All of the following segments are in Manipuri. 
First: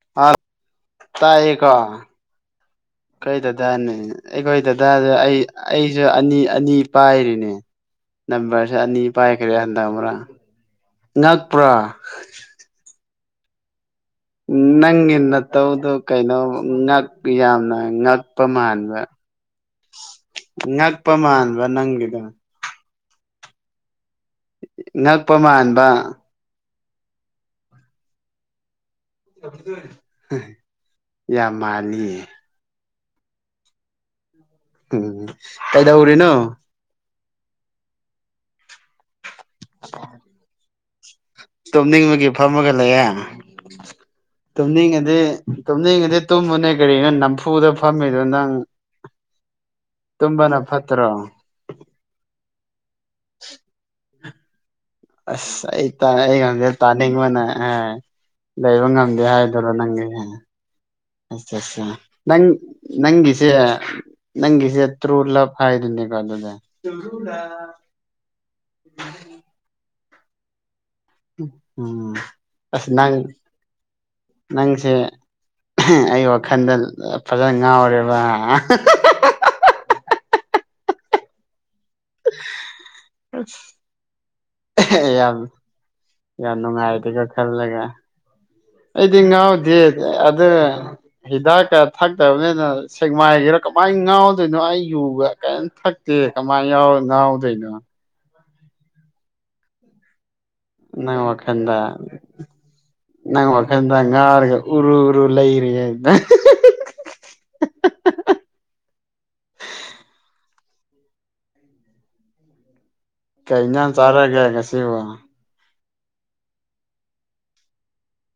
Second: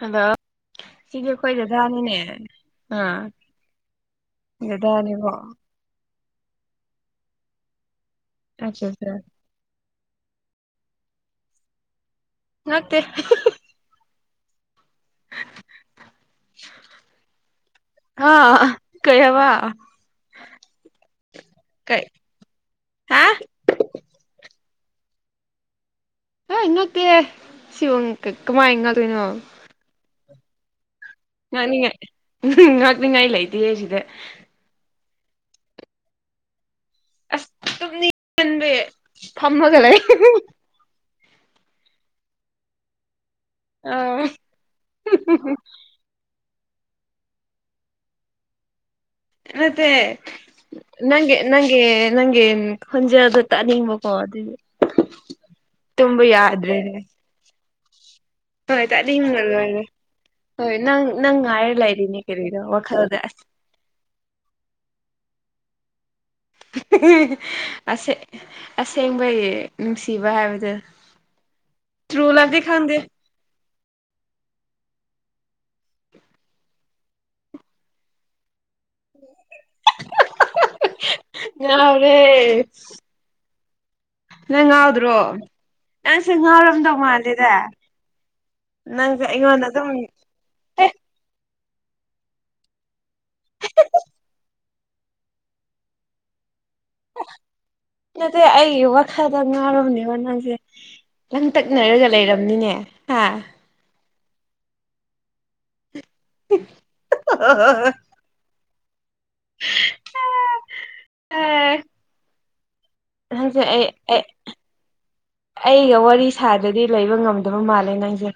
ꯍꯜꯂꯣ ꯑ ꯁꯤꯒꯤꯦꯈꯣꯏ ꯗꯥꯥꯅꯤꯅꯦ ꯀꯩ ꯗꯗꯥꯅꯦ ꯑꯩꯈꯣꯏ ꯗꯗꯥꯗ ꯗꯗꯥꯅꯦꯀꯣ ꯑꯩ ꯑꯩꯁꯨ ꯑꯅꯤ ꯑꯅꯤ ꯄꯥꯏꯔꯤꯅꯦ ꯅꯝꯕꯔꯁꯦ ꯑꯆꯥ ꯑꯅꯤ ꯑꯆꯥ ꯄꯥꯏꯈ꯭ꯔꯦ ꯍꯟꯗꯛ ꯑꯃ꯭ꯔꯥ ꯅꯥꯛꯄ꯭ꯔꯥ ꯅꯠꯇꯦ ꯎꯝ ꯆꯪꯒꯤꯟꯅ ꯇꯧꯗꯨ ꯀꯩꯅꯣ ꯌꯥꯝꯅ ꯉꯛꯄ ꯑꯥ ꯃꯥꯟꯕ ꯀꯩ ꯍꯥꯏꯕ ꯉꯛꯄ ꯃꯥꯟꯕ ꯀꯩ ꯅꯪꯒꯤꯗ ꯍꯥ ꯉꯛꯄ ꯃꯥꯟꯕ ꯀꯃꯥꯏ ꯉꯦ ꯁꯤꯕ ꯀꯃꯥꯏ [unintelligible] ꯉꯅꯤꯡꯉ ꯃꯥꯜꯂꯤꯌꯦ ꯉꯥꯛꯅꯤꯡꯉꯥꯏ ꯂꯩꯇ ꯍꯦꯁꯤꯗꯦ ꯎꯝ ꯀꯥꯏꯗꯎꯔꯤꯅꯣ ꯑꯁ ꯇꯅꯤ ꯆꯟꯕ ꯐꯝꯃꯒ ꯂꯩ ꯇꯣꯅꯤꯡꯕꯒꯤ ꯐꯝꯃꯒ ꯂꯩꯌꯦꯦ ꯑꯥ ꯇꯅꯤꯡꯉꯗꯤ ꯇꯅꯤꯡꯉꯗꯤ ꯇꯨꯝꯃꯅꯦ ꯀ ꯀꯔꯤ ꯅꯝꯐꯨꯗ ꯐꯝꯃꯤꯗꯣ ꯅꯪ ꯃꯠꯇꯦ ꯇꯨꯝꯕꯅ ꯐꯠꯇ꯭ꯔꯣ ꯅꯪꯒ ꯅꯪꯦ ꯅꯪꯦ ꯍꯣꯟꯖꯗꯠꯇ ꯅꯤꯡꯕꯣ ꯑꯁ ꯑꯩ ꯇ ꯌꯥꯗ꯭ꯔꯦꯅꯦ ꯇꯥꯅꯤꯡꯕꯅ ꯍꯣꯏ ꯂꯩꯕ ꯉꯝꯗꯦ ꯇꯥꯅꯤꯡꯕꯅ ꯍꯥꯏꯗꯔꯣ ꯂꯣꯏꯔꯦ ꯅꯪꯒ ꯍꯣꯏ ꯅꯪ ꯅꯪ ꯑꯆꯥ ꯉꯥꯏꯔ ꯑꯆꯥ ꯂꯩꯔꯤꯅꯦ ꯅꯪ ꯀꯔꯤꯅꯣ ꯋꯥꯈꯜꯗ ꯑꯁ ꯅꯪꯁꯤꯦ ꯅꯪꯁꯤꯦ ꯇꯨꯂ ꯍꯥꯏꯅꯦ ꯑꯁꯦꯡꯕꯩ ꯅꯨꯡꯁꯤꯕ ꯍꯥꯏꯕꯗꯨ ꯎꯝ ꯇ꯭ꯔꯨ ꯂꯞꯗꯤ ꯑꯁ ꯈꯪꯗꯦ ꯅꯪ ꯅꯪꯁꯦ ꯑꯩ ꯋꯥꯈꯜꯗ ꯐꯖꯅ ꯉꯥꯎꯔꯦꯕꯥꯍꯥ ꯌꯥꯔꯦ ꯌꯥꯝ ꯅꯪꯁꯦ ꯌꯥꯝ ꯉꯥꯎꯔꯝꯗꯧ ꯣꯡꯉꯥꯏꯗꯤ ꯀ ꯃꯥꯜꯂꯦꯗ ꯈꯦꯜꯂꯒꯦ ꯑꯩꯗꯤ ꯅꯪꯁꯦ ꯑꯩꯉꯣꯟꯗ ꯉꯎꯗꯤꯦ ꯑꯗꯨꯝ ꯑꯦ ꯑꯗꯨꯗ ꯍꯤꯗꯥꯛ ꯊꯛꯇꯕꯅꯤꯅ ꯁꯦꯛꯃꯥꯏꯒꯤꯔ ꯀꯃꯥꯏꯅ ꯉꯥꯎꯗꯣꯏꯅꯣ ꯑꯩ ꯌꯨꯕ ꯀꯔꯤꯝ ꯊꯛꯇꯦ ꯀꯃꯥꯏꯅ ꯅꯅꯥꯎꯗꯅ ꯗꯤ ꯑꯩꯒꯤ ꯋꯥꯈꯜꯗ ꯉꯥꯡꯔꯕꯅꯦꯕ ꯅꯪꯁꯦ ꯅꯪ ꯂꯪ ꯋꯥꯈꯟꯗ ꯇꯛꯅꯔꯒ ꯂꯩꯔꯕꯝꯅꯤꯅꯦ ꯍꯥ [unintelligible] ꯉꯥꯔꯒ ꯎꯔꯨ ꯎꯔꯨ ꯂꯩꯔꯒꯦ ꯑ ꯑ ꯑ ꯍꯁꯦ ꯀꯩ ꯑꯦ ꯏꯟꯖꯥꯡ ꯆꯥꯔꯒꯦ ꯉꯁꯤꯕꯣ ꯑꯩꯒ ꯋꯥꯔꯤ ꯁꯥꯗꯗꯤ ꯂꯩꯕ ꯉꯝꯗꯕ ꯃꯥꯜꯂꯦ ꯅꯪꯁꯦ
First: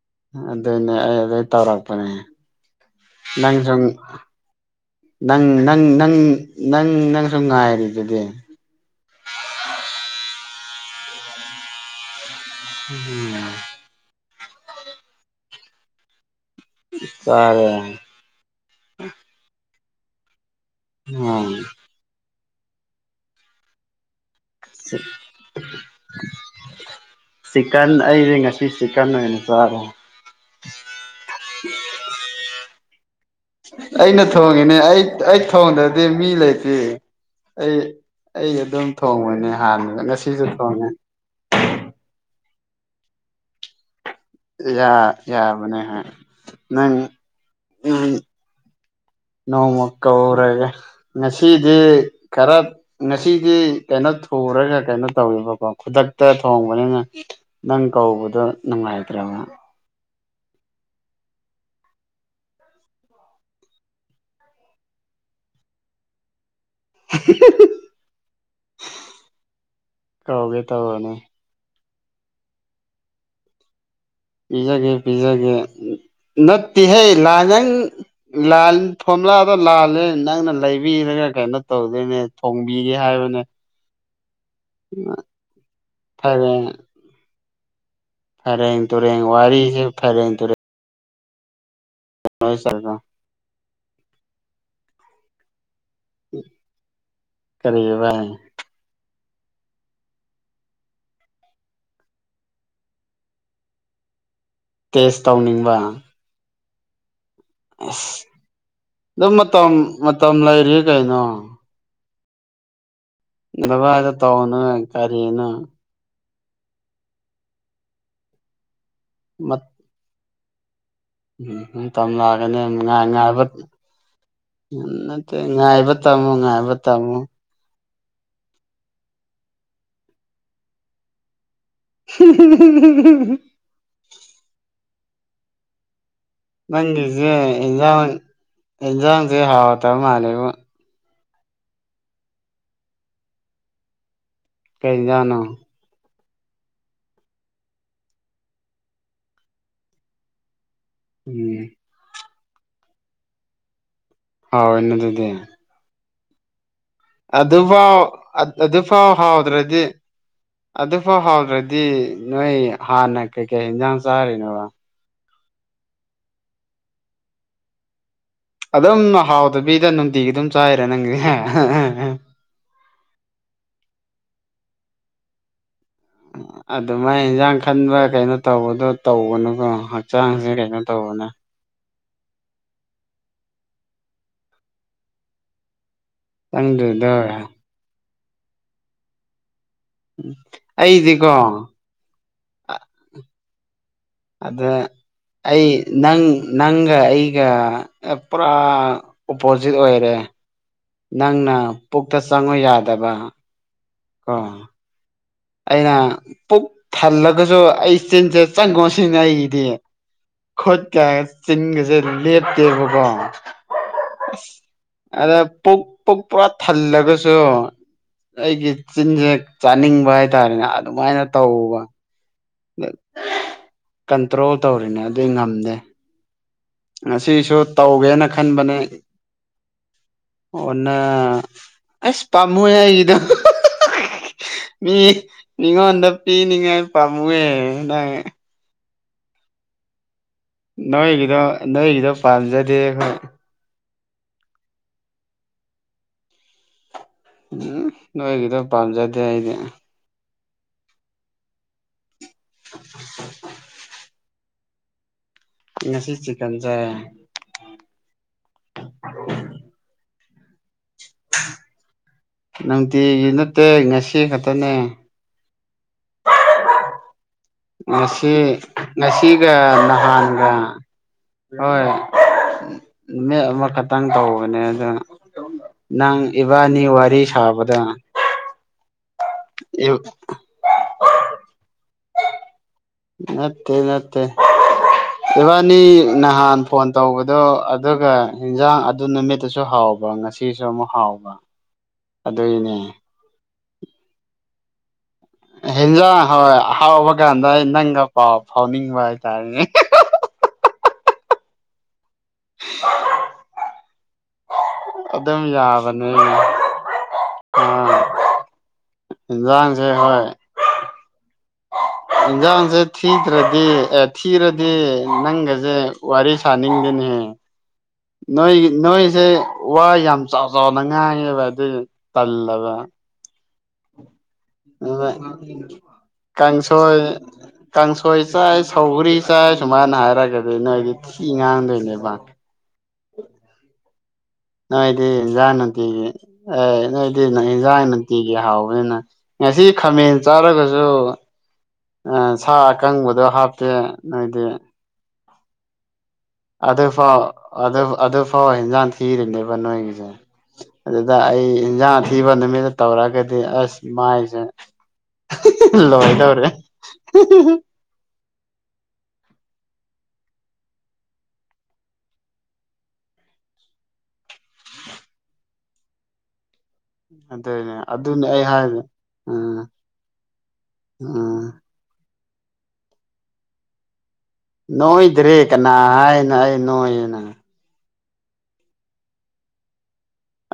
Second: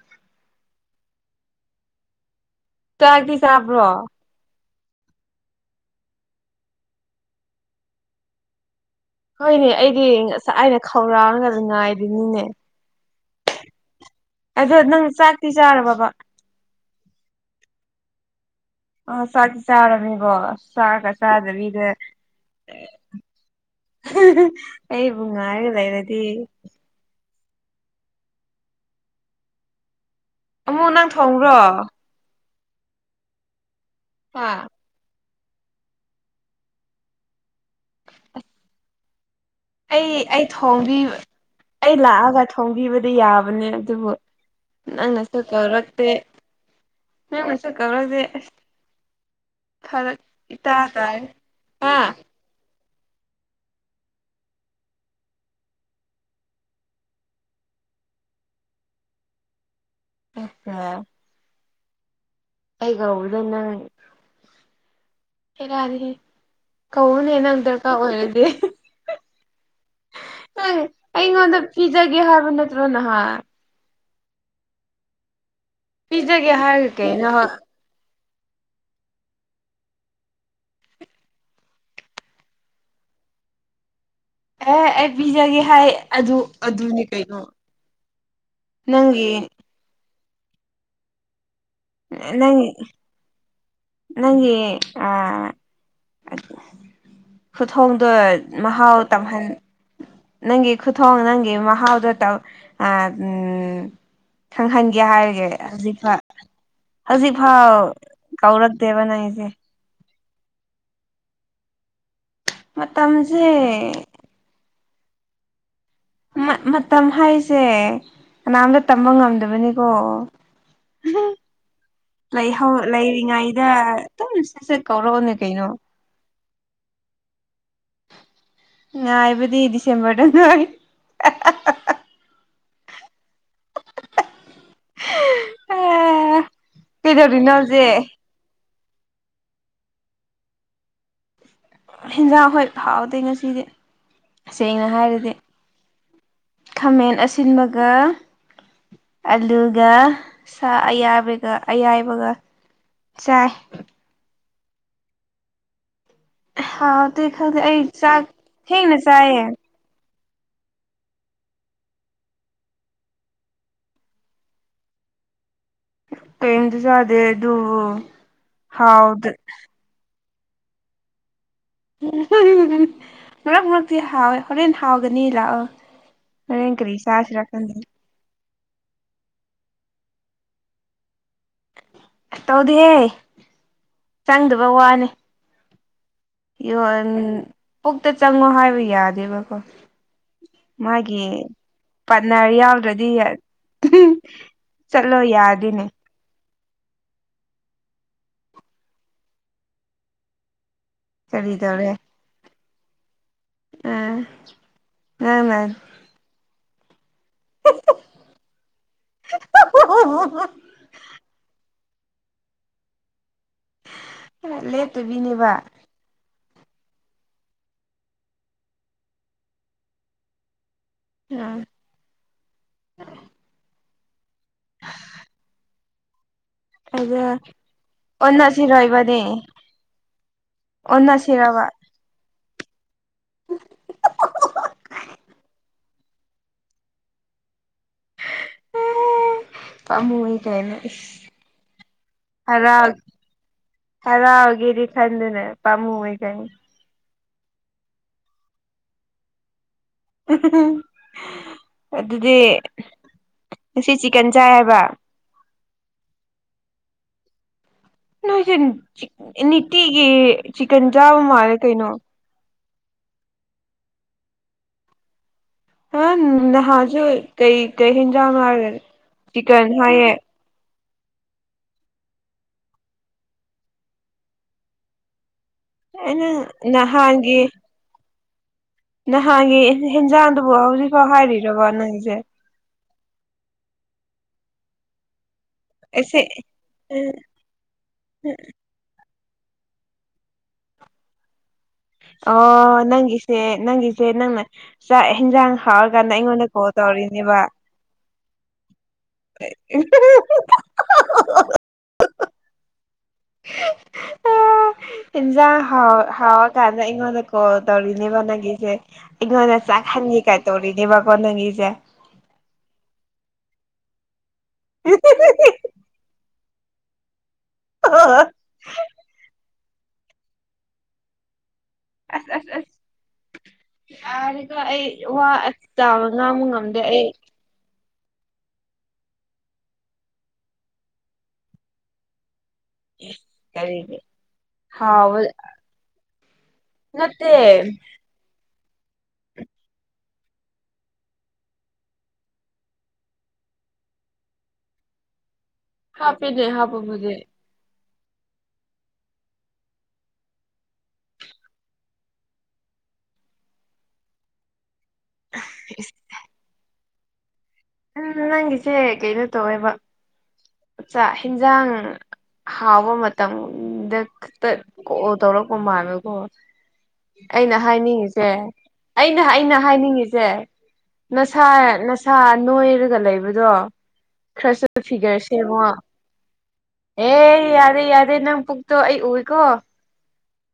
ꯑꯗꯨꯏꯅꯦ ꯑꯩ ꯑꯗꯨꯏ ꯇꯧꯔꯛꯄꯅꯦ ꯇꯥꯇꯗꯤ ꯆꯥꯞꯔꯣ ꯅꯪꯁꯨ ꯅꯪ ꯅꯪ ꯅꯪ ꯅꯪ ꯅꯪꯁꯨꯨꯝ ꯉꯥꯏꯔꯤꯗꯨꯗꯤ ꯑꯁ ꯑꯩꯅ ꯈꯧꯔꯥꯡꯒ ꯉꯥꯏꯔꯤꯣꯏꯅꯤꯅꯦ ꯎꯝ ꯑꯗꯣ ꯅꯪ ꯆꯥꯛꯇꯤ ꯆꯥꯔꯕꯕꯥ ꯐꯔꯦ ꯑ ꯆꯥꯛꯁꯤ ꯆꯥꯔꯅꯤꯕꯣ ꯆꯥꯛꯀ ꯎꯝ ꯆꯥꯗꯕꯤꯗ ꯑꯩꯕꯨ ꯉꯥꯏꯔꯒ ꯂꯩꯔꯗꯤ ꯆꯤꯀꯟ ꯑꯩꯁꯦ ꯉꯁꯤ ꯆꯤꯛꯀꯟ ꯑꯣꯏꯅ ꯆꯥꯔꯣ ꯑꯃꯨꯛ ꯅꯪ ꯊꯣꯡꯕ꯭ꯔꯣ ꯑꯩꯅ ꯍꯥ ꯊꯣꯡꯉꯤꯅꯦ ꯑꯩ ꯑꯩ ꯊꯣꯡꯗ꯭ꯔꯗꯤ ꯃꯤ ꯂꯩꯇꯦ ꯑꯩ ꯑꯩ ꯑꯗꯨꯝ ꯊꯣꯡꯕꯅꯦ ꯍꯥꯟꯅ ꯑꯩ ꯉꯁꯤꯁꯨ ꯑꯩ ꯊꯣꯡꯉꯦ ꯊꯣꯡꯕꯤ ꯑꯩ ꯂꯥꯛꯑꯒ ꯊꯣꯡꯕꯤꯕꯗꯤ ꯌꯥꯕꯅꯦ ꯑꯗꯨꯕꯨ ꯌꯥ ꯅꯪꯅꯁꯨ ꯌꯥꯕꯅꯦ ꯍꯣꯏ ꯀꯧꯔꯛꯇꯦ ꯅꯪ ꯅꯪꯅꯁꯨ ꯅꯪ ꯀꯧꯔꯛꯇꯦ ꯅꯣꯡꯃ ꯐꯔꯛ ꯀꯧꯔꯒꯦ ꯏꯇꯥ ꯇꯥꯏ ꯉꯁꯤꯗꯤ ꯍꯥ ꯈꯔ ꯉꯁꯤꯗꯤ ꯀꯩꯅꯣ ꯊꯨꯔꯒ ꯀꯩꯅꯣ ꯇꯧꯋꯦꯕꯀꯣ ꯈꯨꯗꯛꯇ ꯊꯣꯡꯕꯅꯤꯅ ꯅꯪ ꯀꯧꯕꯗꯣ ꯅꯨꯡꯉꯥꯏꯇ꯭ꯔꯕ ꯑꯥ ꯌꯥꯔꯦ ꯑꯩꯒ ꯍꯗꯅ ꯍꯒꯔꯤꯍꯦ ꯀꯅꯦ ꯍ ꯅꯪ ꯗꯔꯀꯥꯔ ꯑꯣꯏꯔꯗꯤꯣꯏ ꯀꯧꯒꯦ ꯇꯧꯕꯅꯦ ꯑꯩꯉꯣꯟꯗ ꯐꯤꯖꯒꯦ ꯍꯥꯏꯕ ꯅꯠꯇ꯭ꯔꯣ ꯅꯍꯣꯏ ꯄꯤꯖꯒꯦ ꯄꯤꯖꯒꯦ ꯄꯤꯖꯒꯦ ꯍꯥꯏꯔꯒ ꯅꯠꯇꯦꯍꯦ ꯀꯩꯅꯣ ꯂꯥꯖꯪ ꯊꯣꯝꯂꯥꯗ ꯂꯥꯜꯂꯦ ꯅꯪꯅ ꯂꯩꯕꯤꯔꯒ ꯀꯩꯅꯣ ꯇꯧꯗꯣꯏꯅꯦ ꯊꯣꯡꯕꯤꯒꯦ ꯍꯥꯏꯕ [unintelligible] ꯑꯦ ꯑꯩ ꯄꯤꯖꯒꯦ ꯍꯥꯏ ꯑꯗꯨ ꯐꯔꯦꯡ ꯑꯗꯨꯅꯤ ꯀꯩꯅꯣ ꯐꯔꯦꯡ ꯇꯨꯔꯦꯡ ꯅꯪꯒꯤ ꯋꯥꯔꯤꯁꯦ ꯐꯔꯦꯡ ꯇꯨꯔꯦꯡ ꯂꯩ ꯅꯪꯒꯤ ꯑ ꯀꯔꯤ ꯈꯨꯊꯣꯡꯗꯣ ꯚꯥꯏ ꯃꯍꯥꯎ ꯇꯝꯍꯟ ꯅꯪꯒꯤ ꯈꯨꯊꯣꯣꯡ ꯅꯪꯒꯤ ꯃꯍꯍꯥꯎꯗꯠꯇ ꯑ ꯎꯝ ꯈꯪꯍꯟꯒꯦ ꯇꯦꯁ ꯍꯥꯏꯔꯒꯦ ꯇꯧꯅꯤꯡꯕ ꯍꯧꯖꯤꯛꯐ ꯍꯧꯖꯤꯛꯐꯥꯎ ꯑꯁ ꯀꯧꯔꯛꯇꯦꯕꯅ ꯑꯗꯨꯝ ꯑꯩꯁꯦ ꯃꯇꯝ ꯃꯇꯝ ꯂꯩꯔꯤ ꯀꯩꯅꯣ ꯃꯇꯝꯁꯦ ꯚꯗ ꯇꯧꯅ ꯀꯔꯤꯅ ꯃꯇꯝ ꯍꯥꯏꯁꯦ ꯀꯅꯥꯝꯇ ꯇꯝꯕ ꯉꯝꯗꯕꯅꯤꯀꯣ ꯎꯝ ꯇꯝꯂꯛꯑꯒꯅꯤ ꯂꯩꯍꯧ ꯉꯥꯏ ꯉꯥꯏꯕ ꯂꯩꯔꯤꯉꯩꯗ ꯑꯗꯨꯝ ꯁꯠ ꯁꯠ ꯀꯧꯔꯛꯑꯣꯅꯦ ꯅꯠꯇꯦ ꯀꯩꯅꯣ ꯉꯥꯏꯕ ꯇꯥꯃꯨ ꯉꯥꯏ ꯇꯥꯃꯨ ꯅꯏꯕꯗꯤ ꯗꯤꯁꯦꯝꯕꯔꯅ [unintelligible] ꯑꯥ ꯅꯥꯪꯒꯤꯁꯦ ꯀꯩꯗꯧꯔꯤꯅꯣ ꯍꯧꯖꯤꯛ ꯑꯦꯟꯁꯪꯁꯦ ꯍꯥꯑꯣꯇꯥꯕꯥ ꯃꯜꯂꯦꯕꯣ ꯍꯦꯟꯖꯥꯡ ꯍꯣꯏ ꯐꯥꯎꯗꯦ ꯉꯁꯤꯗꯤꯁꯦꯡꯅ ꯀꯩ ꯍꯥꯏꯔꯗꯤ ꯏꯟꯖꯥꯡꯅꯣ ꯈꯥꯃꯦꯟ ꯑꯁꯤꯟꯕꯒ ꯑꯂꯨꯒ ꯁꯥ ꯑꯌꯥꯏꯕꯒ ꯎꯝ ꯑꯌꯥꯏꯕꯒ ꯆꯥꯏ ꯍꯥꯎꯗꯤꯗꯦ [unintelligible] ꯑꯗꯨ ꯈꯪꯗꯦ ꯑꯗꯨ ꯑꯩ ꯐꯥꯎ ꯆꯥꯛ ꯑꯗꯨ ꯑꯗꯨ ꯊꯦꯡꯅ ꯐꯥꯎ ꯆꯥꯏꯌꯦ ꯍꯥꯎꯗ꯭ꯔꯗꯤ ꯑꯗꯨꯐꯥꯎ ꯍꯥꯎꯗ꯭ꯔꯗꯤ ꯅꯣꯏ ꯍꯥꯟꯅ ꯀꯩꯀꯩ ꯌꯦꯟꯖꯥꯡ ꯆꯥꯔꯤꯅꯣꯕ ꯀꯩꯗꯤ ꯆꯗꯦ ꯑꯗꯨ ꯑꯗꯨꯝ ꯍꯥꯎꯗꯕꯤꯗ ꯅꯨꯡꯇꯤꯒꯤ ꯑꯗꯨꯝ ꯆꯥꯏꯔꯦ ꯅꯪꯁꯦ ꯃꯔꯛ ꯃꯔꯛꯇꯤ ꯍꯥꯎꯋꯦ ꯍꯣꯔꯦꯟ ꯍꯥꯎꯒꯅꯤ ꯂꯥꯛꯑꯣ ꯍꯣꯔꯦꯟ ꯑꯗꯨ ꯀꯔꯤ ꯃꯥꯏ ꯆꯥꯁꯤꯔ ꯏꯟꯖꯥꯡ ꯈꯪꯗꯦ ꯈꯟꯕ ꯀꯩꯅꯣ ꯇꯧꯕꯗꯣ ꯇꯧꯕꯅꯨꯀꯣ ꯍꯛꯆꯥꯡꯁꯦ ꯀꯩꯅꯣ ꯇꯧꯕꯅꯦ ꯑꯁ ꯇꯧꯗꯍꯦ ꯆꯪꯗꯕ ꯋꯥꯅꯤ ꯅꯪꯗꯨꯗꯣ ꯄꯨꯛꯇ ꯆꯪꯉꯣ ꯍꯥꯏꯕ ꯌꯥꯗꯦꯕꯀꯣ ꯑꯩꯗꯤꯀꯣ ꯄꯔ ꯌꯥꯎꯥꯎꯔꯗꯤ ꯑꯗ ꯑꯩ ꯅꯪ ꯅꯪꯒ ꯑꯩꯒ ꯄꯨꯔꯥ ꯑꯣꯄꯣꯖꯤꯠ ꯑꯣꯏꯔꯦ ꯀꯔꯤ ꯅꯪꯅ ꯄꯨꯛꯇ ꯆꯪꯉꯨ ꯌꯥꯗꯕ ꯑ ꯀꯣ ꯑꯩꯅ ꯄꯨꯛ ꯊꯜꯂꯒꯁꯨ ꯑꯩꯆꯤꯟꯁꯦ ꯆꯪꯉꯣ ꯁꯤꯅ ꯑꯩꯒꯤꯗꯤ ꯈꯠ ꯀꯌꯥꯒ ꯆꯤꯟꯒꯁꯦ ꯂꯦꯞꯇꯦꯕꯀꯣ ꯑꯗ ꯂꯦꯞꯇꯕꯤꯅꯦꯕ ꯄ ꯄꯨꯔꯥ ꯊꯜꯂꯒꯁꯨ ꯑꯩꯒꯤ ꯆꯤꯟꯁꯦ ꯆꯥꯅꯤꯡꯕ ꯍꯥꯏꯇꯥꯔꯦꯅꯦ ꯑꯗꯨꯃꯥꯏꯅ ꯑꯥ ꯇꯧꯕ ꯀꯟꯇ꯭ꯔꯣꯜ ꯇꯧꯔꯤꯅꯦ ꯑꯗꯨꯗꯤ ꯉꯝꯗꯦ ꯑꯗ ꯉꯁꯤꯁꯨ ꯇꯧꯒꯦꯅ ꯈꯟꯕꯅꯦ ꯑꯣꯟꯅꯁꯤꯔꯣ ꯏꯕꯥꯅꯤ ꯑꯣꯟꯅ ꯑꯣꯟꯅꯁꯤꯔꯕ ꯑꯁ ꯄꯥꯝꯃꯨ ꯑꯩꯒꯤꯗꯣ ꯃꯤ ꯃꯤꯉꯣꯟꯗ ꯄꯤꯤ ꯅꯤꯡꯉ ꯄꯥꯝꯋꯦ ꯇꯥꯃꯨ ꯅꯣꯏꯒꯤꯗꯣ ꯅꯣꯏꯒꯤꯗꯣ ꯄꯥꯝꯖꯗꯦ ꯍꯔꯥꯎ ꯑꯩꯈꯣꯏ ꯍꯔꯥꯎꯒꯦꯗꯤ ꯈꯟꯗꯦꯅꯦ ꯄꯥꯝꯃꯨꯉꯩ ꯀꯅꯤ ꯎꯝ ꯅꯣꯏꯒꯤꯗꯣ ꯄꯥꯝꯖꯗꯦ ꯑꯩꯗꯤ ꯑꯗꯨꯗꯤ ꯉ ꯆꯤ ꯀꯦꯟꯖꯥꯏ ꯍꯥꯏꯕ ꯉꯁꯤ ꯆꯤ ꯀꯟꯁꯦ ꯅ ꯅꯇꯤꯒꯤ ꯅꯨꯡꯇꯤꯒꯤ ꯅꯠꯇꯦ ꯉꯁꯤ ꯈꯛꯇꯅꯦ ꯑ ꯅꯍꯖ ꯉꯁꯤ ꯉꯁꯤꯒ ꯆꯤꯛꯀꯟ ꯍꯥꯏꯌꯦ ꯅꯍꯥꯟꯒ ꯍꯣꯏ ꯑꯃꯈꯛꯇꯪ ꯇꯧꯕꯅꯦ ꯑꯗꯨ ꯅꯪ ꯑꯩꯅ ꯏꯕꯥꯅꯤ ꯋꯥꯔꯤ ꯅꯍꯥꯟꯒꯤ ꯁꯥꯕꯗ ꯅꯍꯥꯟꯒꯤ ꯍꯦꯟꯖꯥꯡꯗꯨꯕꯨ ꯍꯧꯖꯤꯛꯐꯥꯎ ꯍꯥꯏꯔꯤꯔꯕꯣ ꯅꯪꯁꯦ ꯅꯠꯇꯦ ꯅꯠꯇꯦ ꯏꯕꯥꯅꯤ ꯑꯩꯁꯦ ꯅꯍꯥꯟ ꯐꯣꯟ ꯇꯧꯕꯗꯣ ꯑꯗꯨꯒ ꯏꯟꯖꯥꯡ ꯑꯗꯨ ꯅꯨꯃꯤꯠ ꯇꯁꯨ ꯍꯥꯎꯕ ꯉꯁꯤꯁꯨ ꯑꯃꯨꯛ ꯍꯥꯎꯕ ꯑꯣ ꯑꯗꯨꯏꯅꯦ ꯅꯪꯒꯤꯁꯦ ꯅꯪꯒꯤꯁꯦ ꯅꯪꯅ ꯆꯥꯛ ꯌꯦꯟꯖꯥꯡ ꯍꯥꯎꯔꯀꯥꯟꯗ ꯍꯦꯟꯖꯥꯡ ꯑꯩꯉꯣꯟꯗ ꯍꯣꯏ ꯀꯣꯜ ꯍꯥꯎꯕ ꯇꯧꯔꯤꯅꯦꯕ ꯀꯥꯟꯗ ꯑꯩ ꯅꯪꯒ ꯄꯥꯎ ꯐꯥꯎꯅꯤꯡꯕ ꯍꯥꯏꯇꯥꯔꯦꯅꯦ [inaudible] [unintelligible] [unintelligible] ꯑ ꯖ ꯑꯗꯨꯝ ꯍ ꯌꯥꯕꯅꯦ ꯍꯋꯥꯥ ꯀꯥꯥꯟ ꯏꯉꯅꯀꯣ ꯑꯥ ꯗꯔꯤꯅꯦꯕ ꯂꯒꯁꯦ ꯏꯉꯣꯟꯅ ꯆ ꯏꯟꯖꯥꯡꯁꯦ ꯍꯥꯟꯉ ꯀꯥꯏ ꯇꯧꯔꯤꯅꯦꯕꯀꯣ ꯅꯪꯉꯁꯦ ꯏꯟꯁꯥꯡꯁꯦ ꯊꯤꯗ꯭ꯔꯗꯤ ꯑꯦ ꯊꯤꯔꯗꯤ ꯅꯪꯒꯁꯦ ꯋꯥꯔꯤ ꯁꯥꯅꯤꯡꯗꯦꯅꯤꯍꯦ ꯑꯁ ꯅꯣꯏ ꯅꯣꯏꯁꯦ ꯋꯥ ꯌꯥꯝ ꯆꯥꯎ ꯆꯥꯎꯅ ꯉꯥꯏꯑꯦꯕ ꯑꯗꯨ ꯇꯜꯂꯕ ꯌꯥꯔꯒ ꯑꯩ ꯑꯗꯨꯅ ꯋꯥ ꯆꯥꯕ ꯉꯥꯡꯕ ꯉꯝꯗꯦ ꯀꯥꯡꯁꯣꯏ ꯑꯩ ꯀꯥꯡꯁꯣꯏ ꯆꯥꯏ ꯁꯧꯒ꯭ꯔꯤ ꯆꯥꯏ ꯁꯨꯃꯥꯏꯅ ꯍꯥꯏꯔꯒꯗꯤ ꯅꯣꯏꯗꯤ ꯊꯤ ꯉꯥꯡꯗꯣꯏꯅꯦꯕ ꯀꯔꯤꯗꯤ ꯅꯣꯏꯗꯤꯖꯥꯅꯇꯤꯒꯤ ꯑꯦ ꯅꯠꯇꯦ ꯅꯣꯏꯗꯤꯖꯥꯅꯇꯤꯒꯤ ꯍꯥꯎ ꯑꯗꯨꯅ ꯉꯁꯤ ꯈꯥꯃꯦꯟ ꯆꯥꯔꯒꯁꯨ ꯁꯥ ꯑꯀꯪꯕꯗꯣ ꯍꯥꯞꯇꯦ ꯅꯣꯏꯗꯤ ꯍꯥꯞꯄꯦꯅꯦ ꯍꯥꯞꯄꯕꯨꯗꯤ ꯑꯗꯨꯐꯥꯎ ꯑꯗꯨ ꯑꯗꯨꯐꯥꯎ ꯏꯟꯖꯥꯡ ꯊꯤꯔꯤꯅꯦꯕ ꯅꯣꯏꯒꯤꯁꯦ ꯑꯗꯨꯗ ꯑꯩ ꯏꯟꯁꯥꯡ ꯊꯤꯕ ꯅꯨꯃꯤꯠꯇ ꯇꯧꯔꯛꯑꯒꯗꯤ ꯑꯁ ꯏ ꯃꯥꯏꯁꯦ ꯂꯣꯗ꯭ꯔꯦ ꯎ ꯅꯪꯒꯤꯁꯦ ꯀꯩꯅꯣ ꯇꯧꯋꯦꯕꯆꯥ ꯍꯦꯟꯖꯥꯡ ꯍꯥꯎꯕ ꯃꯇꯝꯗꯛꯇ ꯀꯜꯂ ꯇꯧꯔꯛꯄ ꯃꯥꯜꯂꯦꯀꯣ ꯑꯩꯅ ꯑꯗꯨꯅꯦ ꯑꯗꯨꯅꯦ ꯍꯥꯏꯅꯤꯡꯉꯤꯁꯦ ꯑꯩ ꯍꯥꯏꯁꯦ ꯑꯩꯅ ꯑꯩꯅ ꯎꯝ ꯍꯥꯏꯅꯤꯡꯉꯤꯁꯦ ꯎꯝ ꯅꯁꯥ ꯅꯁꯥ ꯅꯣꯏꯔꯒ ꯂꯩꯕꯗꯣ ꯈ꯭ꯔꯁ ꯅꯣꯏꯗ꯭ꯔꯦ ꯐꯤꯒꯔꯁꯦꯃꯣ ꯀꯅꯥ ꯍꯥꯏꯅ ꯑꯩ ꯅꯣꯏꯌꯦꯅ ꯑꯦ ꯌꯥꯔꯦ ꯌꯥꯔꯦ ꯑꯗꯗꯤ ꯅꯪ ꯄꯨꯛꯇꯣ ꯑꯩ ꯎꯏꯀꯣ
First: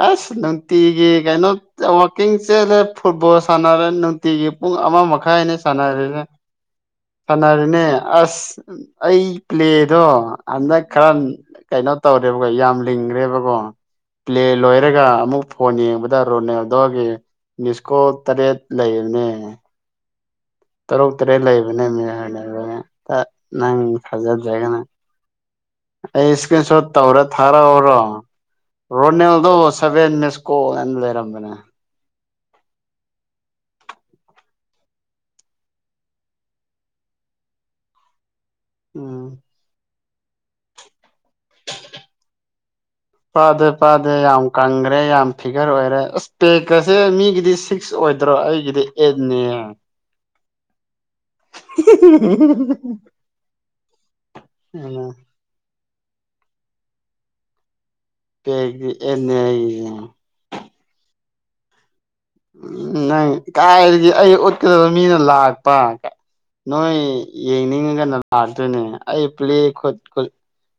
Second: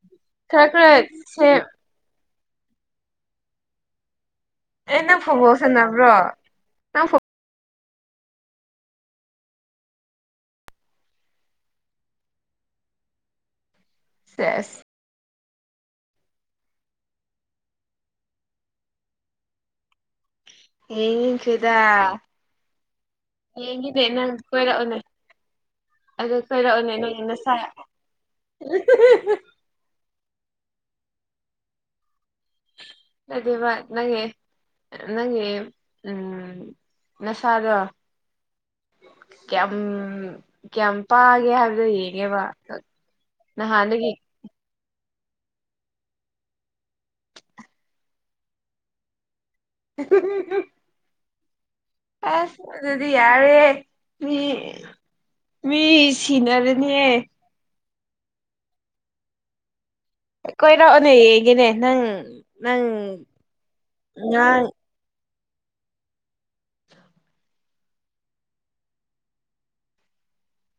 ꯑꯁ ꯈꯔ ꯈꯔ ꯅꯨꯡꯇꯤꯒꯤ ꯀꯩꯅꯣ ꯁꯦꯝ ꯋꯥꯀꯤꯡ ꯆꯦꯂꯦ ꯐꯨꯠꯕꯣꯜ ꯁꯥꯟꯅꯔꯦ ꯅꯨꯡꯇꯤꯒꯤ ꯄꯨꯡ ꯑꯃ ꯑꯦ ꯅꯪ ꯃꯈꯥꯏꯅꯤ ꯐꯨꯠꯕꯣꯜ ꯁꯥꯟꯅꯔꯤꯁ ꯁꯥꯟꯅꯕ꯭ꯔꯣ ꯅꯪ ꯑꯁ ꯑꯩ ꯄ꯭ꯂꯦꯗꯣ ꯍꯟꯗꯛ ꯈꯔ ꯀꯩꯅꯣ ꯇꯧꯔꯦ ꯌꯥꯝ ꯂꯤꯡꯈ꯭ꯔꯦꯕꯀꯣ ꯄ꯭ꯂꯦ ꯁꯦꯁ ꯂꯣꯏꯔꯒ ꯑꯃꯨꯛ ꯐꯣꯟ ꯌꯦꯡꯕꯗ ꯔꯣꯅꯦꯜꯗꯣꯒꯤ ꯃꯤꯁꯀꯣ ꯇꯔꯦꯠ ꯂꯩꯕꯅꯦ ꯇꯔꯨꯛ ꯇꯔꯦꯠ ꯌꯦꯡꯅꯤꯡꯈ꯭ꯔꯦꯗ ꯂꯩꯕꯅꯦ ꯃꯤ ꯅꯪ ꯌꯦꯡꯈꯤꯅꯦ ꯅꯪ ꯊꯥꯖꯗꯒꯅ ꯀꯣꯏꯔꯛꯎꯅꯦ ꯑꯩ ꯑꯗꯨ ꯏꯁꯀ꯭ꯔꯤꯟ ꯁꯣꯠ ꯀꯣꯏꯔꯛꯎꯅꯦ ꯅꯪꯒꯤ ꯇꯧꯔ ꯅꯁꯥ ꯊꯥꯔꯥꯎꯔꯣ ꯔꯅꯦꯜꯗ ꯁꯚꯦꯟ ꯃꯦꯁꯀꯣ ꯂꯩꯔꯔꯕꯕꯅ ꯑꯗꯨꯗꯤꯕ ꯅꯪꯒꯤ ꯅꯪꯒꯤ ꯎꯝ ꯅꯁꯥꯗꯣ ꯎꯝ ꯀꯌꯥꯝ ꯀꯌꯥꯝ ꯄꯥꯒꯦ ꯍꯥꯏꯕꯗꯣ ꯌꯦꯡꯉꯦꯕ ꯄꯥꯗꯦ ꯄꯥꯗꯦ ꯅꯍꯥꯟꯗꯒꯤ ꯌꯥꯝ ꯀꯪꯈ꯭ꯔꯦ ꯌꯥꯝ ꯐꯤꯒꯔ ꯑꯣꯏꯔꯦ ꯑꯁ ꯄꯦꯛꯀꯁꯦ ꯃꯤꯒꯤꯗꯤ ꯁꯤꯛꯁ ꯑꯣꯏꯗ꯭ꯔꯣ ꯑꯩꯒꯤꯗꯤ ꯑꯩꯠꯅꯦ [inaudible] ꯑ ꯑꯗꯨꯗꯤ ꯌꯥꯔꯦ ꯃꯤ ꯎꯝ ꯃꯤ ꯁꯤꯅꯔꯅꯤꯌꯦ ꯀ ꯑꯦꯟꯅ [unintelligible] ꯀꯣꯏꯔꯛꯑꯣꯅꯦ ꯑꯩꯒꯤꯅꯦ ꯅꯪ ꯎꯝ ꯅꯪ ꯀꯥꯏꯔꯗꯤ ꯑꯩ ꯉꯥꯡ ꯎꯠꯀꯗꯕ ꯃꯤꯅ ꯂꯥꯛꯄ ꯅꯣꯏ ꯌꯦꯡꯅꯤꯡꯉꯒꯅ ꯂꯥꯛꯇꯣꯏꯅꯦ ꯑꯩ ꯄ꯭ꯂꯦ ꯈꯨꯠ ꯈꯨꯠ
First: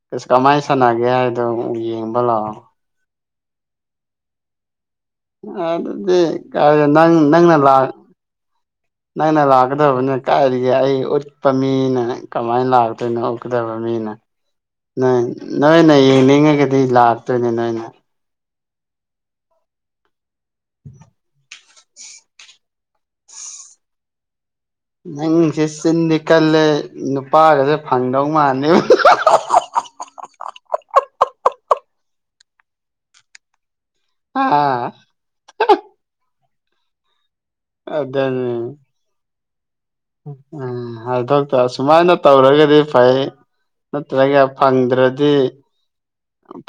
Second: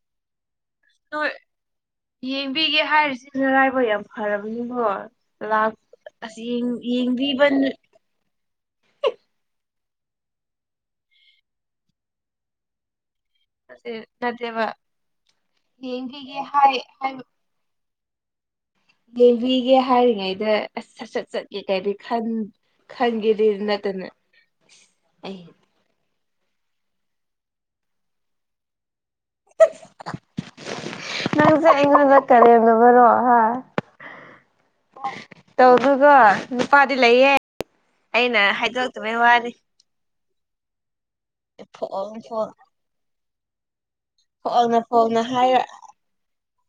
ꯀꯁ ꯀꯃꯥꯏꯅ ꯁꯥꯟꯅꯒꯦ ꯅꯣꯏ ꯍꯥꯏꯗꯣ ꯌꯦꯡꯕ ꯂꯥꯛꯑꯣ ꯑꯅꯔꯥꯏꯕ ꯌꯥꯝ ꯐꯔꯕꯅꯤꯕꯣ ꯑꯗꯨꯗꯤ ꯀ ꯅꯪ ꯌꯦꯡꯕꯤꯕ ꯅꯪꯅ ꯂꯥꯛ ꯅꯠꯇꯦ ꯅꯪ ꯅ ꯂꯥꯛꯀꯗꯕꯅꯦ ꯀꯥꯏꯔꯤꯒꯦ ꯑꯩ ꯎꯠꯄ ꯃꯤꯅ ꯀꯃꯥꯏꯅ ꯂꯥꯛ ꯅꯧ ꯀꯗꯕꯃꯤꯅ ꯅꯠꯇꯦꯕ ꯅꯣꯏ ꯅꯣꯏꯅ ꯌꯦꯡꯕꯤꯒꯦ ꯍꯥꯏ ꯌꯦꯡꯅꯤꯡꯉꯒꯗꯤ ꯍꯥꯏꯕ ꯂꯥꯛꯇꯣꯏꯅꯦ ꯅꯣꯏꯅ ꯌꯦꯡꯕꯤꯒꯦ ꯍꯥꯏꯔꯤꯉꯩꯗ ꯑꯁ ꯁꯠ ꯁꯠ ꯆꯠꯀꯦ ꯀꯩꯗ ꯈꯟ ꯈꯪꯒꯦꯔꯤꯔꯅꯇꯅ ꯅꯪꯁꯦ ꯆꯤꯟꯗꯤ ꯀꯜꯂꯦ ꯅꯨꯄꯥꯒꯁꯦ ꯐꯪꯗꯧ ꯃꯥꯜꯂꯦꯕ ꯑ ꯅꯪꯁꯦ ꯑꯩꯉꯣꯟꯗ ꯀꯔꯦꯝꯗꯕꯔꯣ ꯍꯥ ꯑꯥ ꯇꯧ ꯑꯗꯨꯒꯒ ꯅꯨꯄꯥꯗꯤ ꯂꯩꯌꯦꯦ ꯑꯩꯅ ꯑꯗꯨꯅꯤ ꯍꯥꯏꯗꯣꯔꯛꯇꯃꯩ ꯋꯥꯔꯤꯅꯤ ꯎꯝ ꯍꯥꯏꯗꯣꯛꯇ ꯁꯁꯨꯃꯥꯏꯅ ꯐꯣꯡ ꯇꯧꯔꯒꯗꯤ ꯐꯩ ꯅꯠꯇ꯭ꯔꯒ ꯐꯣꯡꯅ ꯐꯣꯡꯅ ꯐꯪꯗ꯭ꯔꯗꯤ ꯍꯥꯏꯔ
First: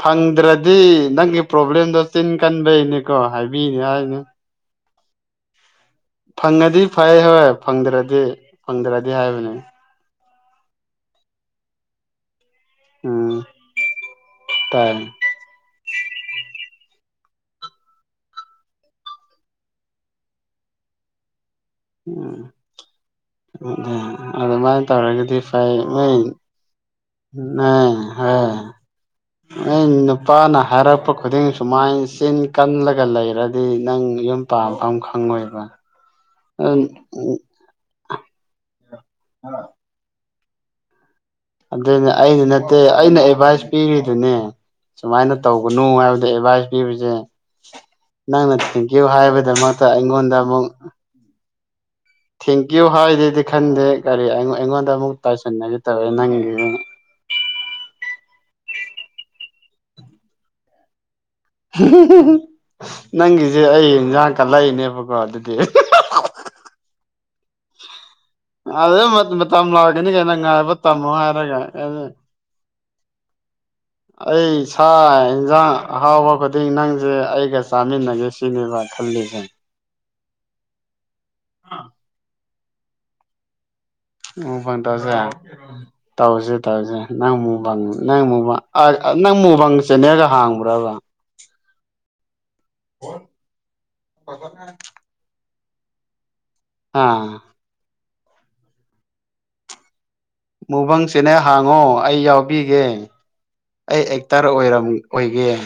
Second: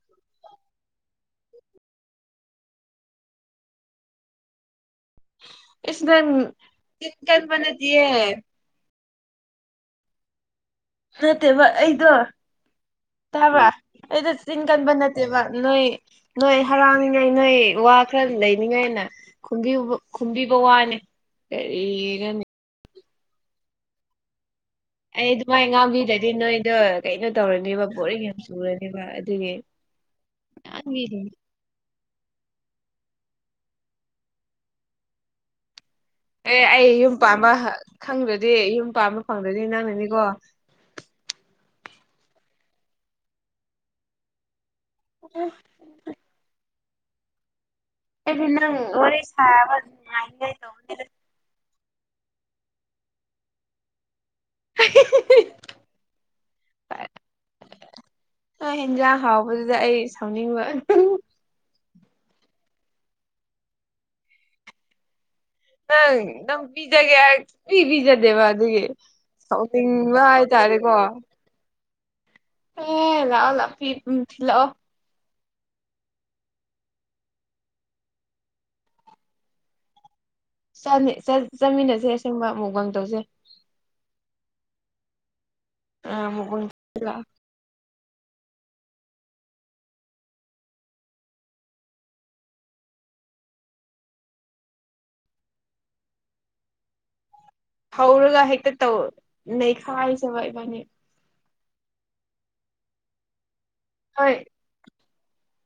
ꯐꯪꯗ꯭ꯔꯗꯤ ꯅꯪꯒꯤ ꯄ꯭ꯔꯣꯕ꯭ꯂꯦꯝꯗꯣ ꯆꯤꯟ ꯀꯟꯕꯩꯅꯤꯀꯣ ꯍꯥꯏꯕꯤꯅꯤ ꯍꯥꯏꯅꯤ [inaudible] ꯐꯪꯉꯗꯤ ꯆꯤꯟ ꯐꯩ ꯍꯣꯏ ꯀꯟꯕ ꯅꯠꯇꯤꯌꯦ ꯐꯪꯗ꯭ꯔꯗꯤ ꯐꯪꯗ꯭ꯔꯗꯤ ꯍꯥꯏꯕꯅꯤ ꯃꯠꯇꯦꯕ ꯑꯩꯗꯣ ꯎꯝ ꯇꯥꯕ꯭ꯔꯥ ꯑꯩꯗ ꯆꯤꯟ ꯀꯟꯕ ꯇꯥꯏ ꯅꯠꯇꯦꯕ ꯅꯣꯏ ꯅꯣꯏ ꯍꯔꯥꯡ ꯪꯅꯤꯡꯉꯥꯏ ꯅꯣꯏ ꯋꯥ ꯈꯔ ꯂꯩꯅꯤꯡꯉꯥꯏꯅ ꯈꯨꯝꯕꯤꯕ ꯋꯥꯅꯤ ꯀꯔꯤꯒꯅꯤ ꯑ ꯑꯗꯨ ꯃꯥ ꯑꯩ ꯑꯗꯨꯃꯥꯏꯅ ꯉꯥꯡꯝꯕꯤꯗ꯭ꯔꯗꯤ ꯅꯣꯏꯗꯣ ꯀꯩꯅꯣ ꯇꯧꯔꯅꯦꯕ ꯕꯣꯣꯔꯡ ꯌꯥꯝ ꯆꯨꯔꯅꯦꯕ ꯑꯗꯨꯒꯤ ꯑ ꯅꯨꯄꯥꯅ ꯍꯥꯏꯔꯛꯄ ꯉꯥꯡꯕꯤꯔꯤꯅꯤ ꯈꯨꯗꯤꯡ ꯁꯨꯃꯥꯏꯅ ꯆꯤꯟ ꯀꯜꯂꯒ ꯂꯩꯔꯗꯤ ꯅꯪ ꯌꯨꯝ ꯄꯥꯐꯝ ꯑꯃ ꯈꯪꯉꯣꯏꯕ ꯑꯦ ꯑꯩ ꯌꯨꯝ ꯄꯥꯝꯕ ꯈꯪꯗ꯭ꯔꯗꯤ ꯌꯨꯝ ꯄꯥꯝꯕ ꯐꯪꯗ꯭ꯔꯗꯤ ꯅꯪꯅꯅꯤꯀꯣ ꯑꯗꯨꯅꯦ ꯑꯩꯗꯤ ꯅꯠꯇꯦ ꯑꯩꯅ ꯑꯦꯗꯚꯥꯏꯁ ꯄꯤꯔꯤꯗꯨꯅꯦ ꯁꯨꯃꯥꯏꯅ ꯇꯧꯒꯅꯨ ꯍꯥꯏꯕꯗ ꯑꯦꯗꯚꯥꯏꯁ ꯄꯤꯕꯁꯦ ꯑꯩꯗꯤ ꯅꯪꯅ ꯅꯪ ꯊꯦꯡꯀ꯭ꯌꯨ ꯋꯥꯔꯤ ꯁꯥꯕ ꯍꯥꯏꯕꯒꯤꯗꯃꯛꯇ ꯑꯩꯉꯣꯟꯗ ꯅꯨꯡꯉꯥꯏꯅꯤꯉꯥꯏ ꯑꯃꯨꯛ ꯇꯧꯕꯅꯤꯗ ꯊꯦꯡꯀ꯭ꯌꯨ ꯍꯥꯏꯗꯤꯗꯤ ꯈꯟꯗꯦ ꯀꯔꯤ ꯑꯩꯉꯣꯟꯗ ꯑꯃꯨꯛ ꯇꯥꯏꯁꯤꯟꯅꯒꯦ ꯇꯧꯋꯦ ꯅꯪꯒꯤ ꯍꯣꯏ ꯍꯦꯟꯖꯥꯡ ꯍꯥꯎꯕꯗꯨꯗ ꯑꯩ ꯁꯥꯎꯅꯤꯡꯕ ꯅꯪꯒꯤꯁꯦ ꯑꯩ ꯏꯟꯖꯥꯡ ꯀꯠꯂꯛꯏꯅꯦꯕꯀꯣ ꯑꯗꯨꯗꯤ ꯅꯪ ꯅꯪꯕꯤꯖꯒꯦꯖꯦ ꯑꯗꯨ ꯃꯇꯝ ꯂꯥꯛꯀꯅꯤ ꯀꯩꯅꯪ ꯉꯥꯏꯕ ꯍꯥꯏꯇꯥꯔꯦꯀꯣ ꯇꯝꯃꯣ ꯍꯥꯏꯔꯒ ꯑꯦ ꯂꯥꯛꯑꯣ ꯂꯥꯛꯑꯣ ꯄꯤ ꯎꯝ ꯑꯩ ꯊꯤꯜꯂꯛꯑꯣ ꯁ ꯍꯟꯖꯥꯡ ꯍꯥꯎꯕ ꯈꯨꯗꯤꯡ ꯅꯪꯁꯦ ꯑꯩꯒ ꯆꯥꯃꯤꯟꯅꯒꯦ ꯁꯤꯅꯦꯕ ꯈꯜꯂꯤꯁꯦ ꯆꯠꯃꯤꯟꯅꯁꯦ ꯑꯁꯦꯡꯕ ꯑꯃꯨꯕꯪ ꯇꯧꯁꯦ ꯑꯣꯕ ꯇꯖꯦ ꯑ ꯇꯥꯎꯖꯦ ꯃꯨꯛꯕꯥꯡ ꯇꯎꯖꯦ ꯇꯧꯁꯦ ꯂꯥꯛꯑꯣ ꯅꯪꯃꯨꯕꯥꯡ ꯅꯪ ꯃꯨꯕꯥ ꯅꯪ ꯃꯨꯕꯥꯪ ꯆꯦꯅꯦꯔꯒ ꯍꯥꯡꯕ꯭ꯔꯕ ꯍ ꯄ ꯑꯥ ꯍꯧꯔꯒ ꯍꯦꯛꯇ ꯇꯧ ꯅꯩꯈꯥꯏꯖꯕ ꯏꯕꯥꯅꯤ ꯃꯨꯛꯕꯥꯡ ꯆꯦꯅꯦꯜ ꯍꯥꯡꯉꯣ ꯑꯩ ꯌꯥꯎꯕꯤꯒꯦ ꯑꯩ ꯍꯣꯏ ꯑꯦꯛꯇꯔ ꯑꯣꯏ ꯑꯣꯏꯒꯦ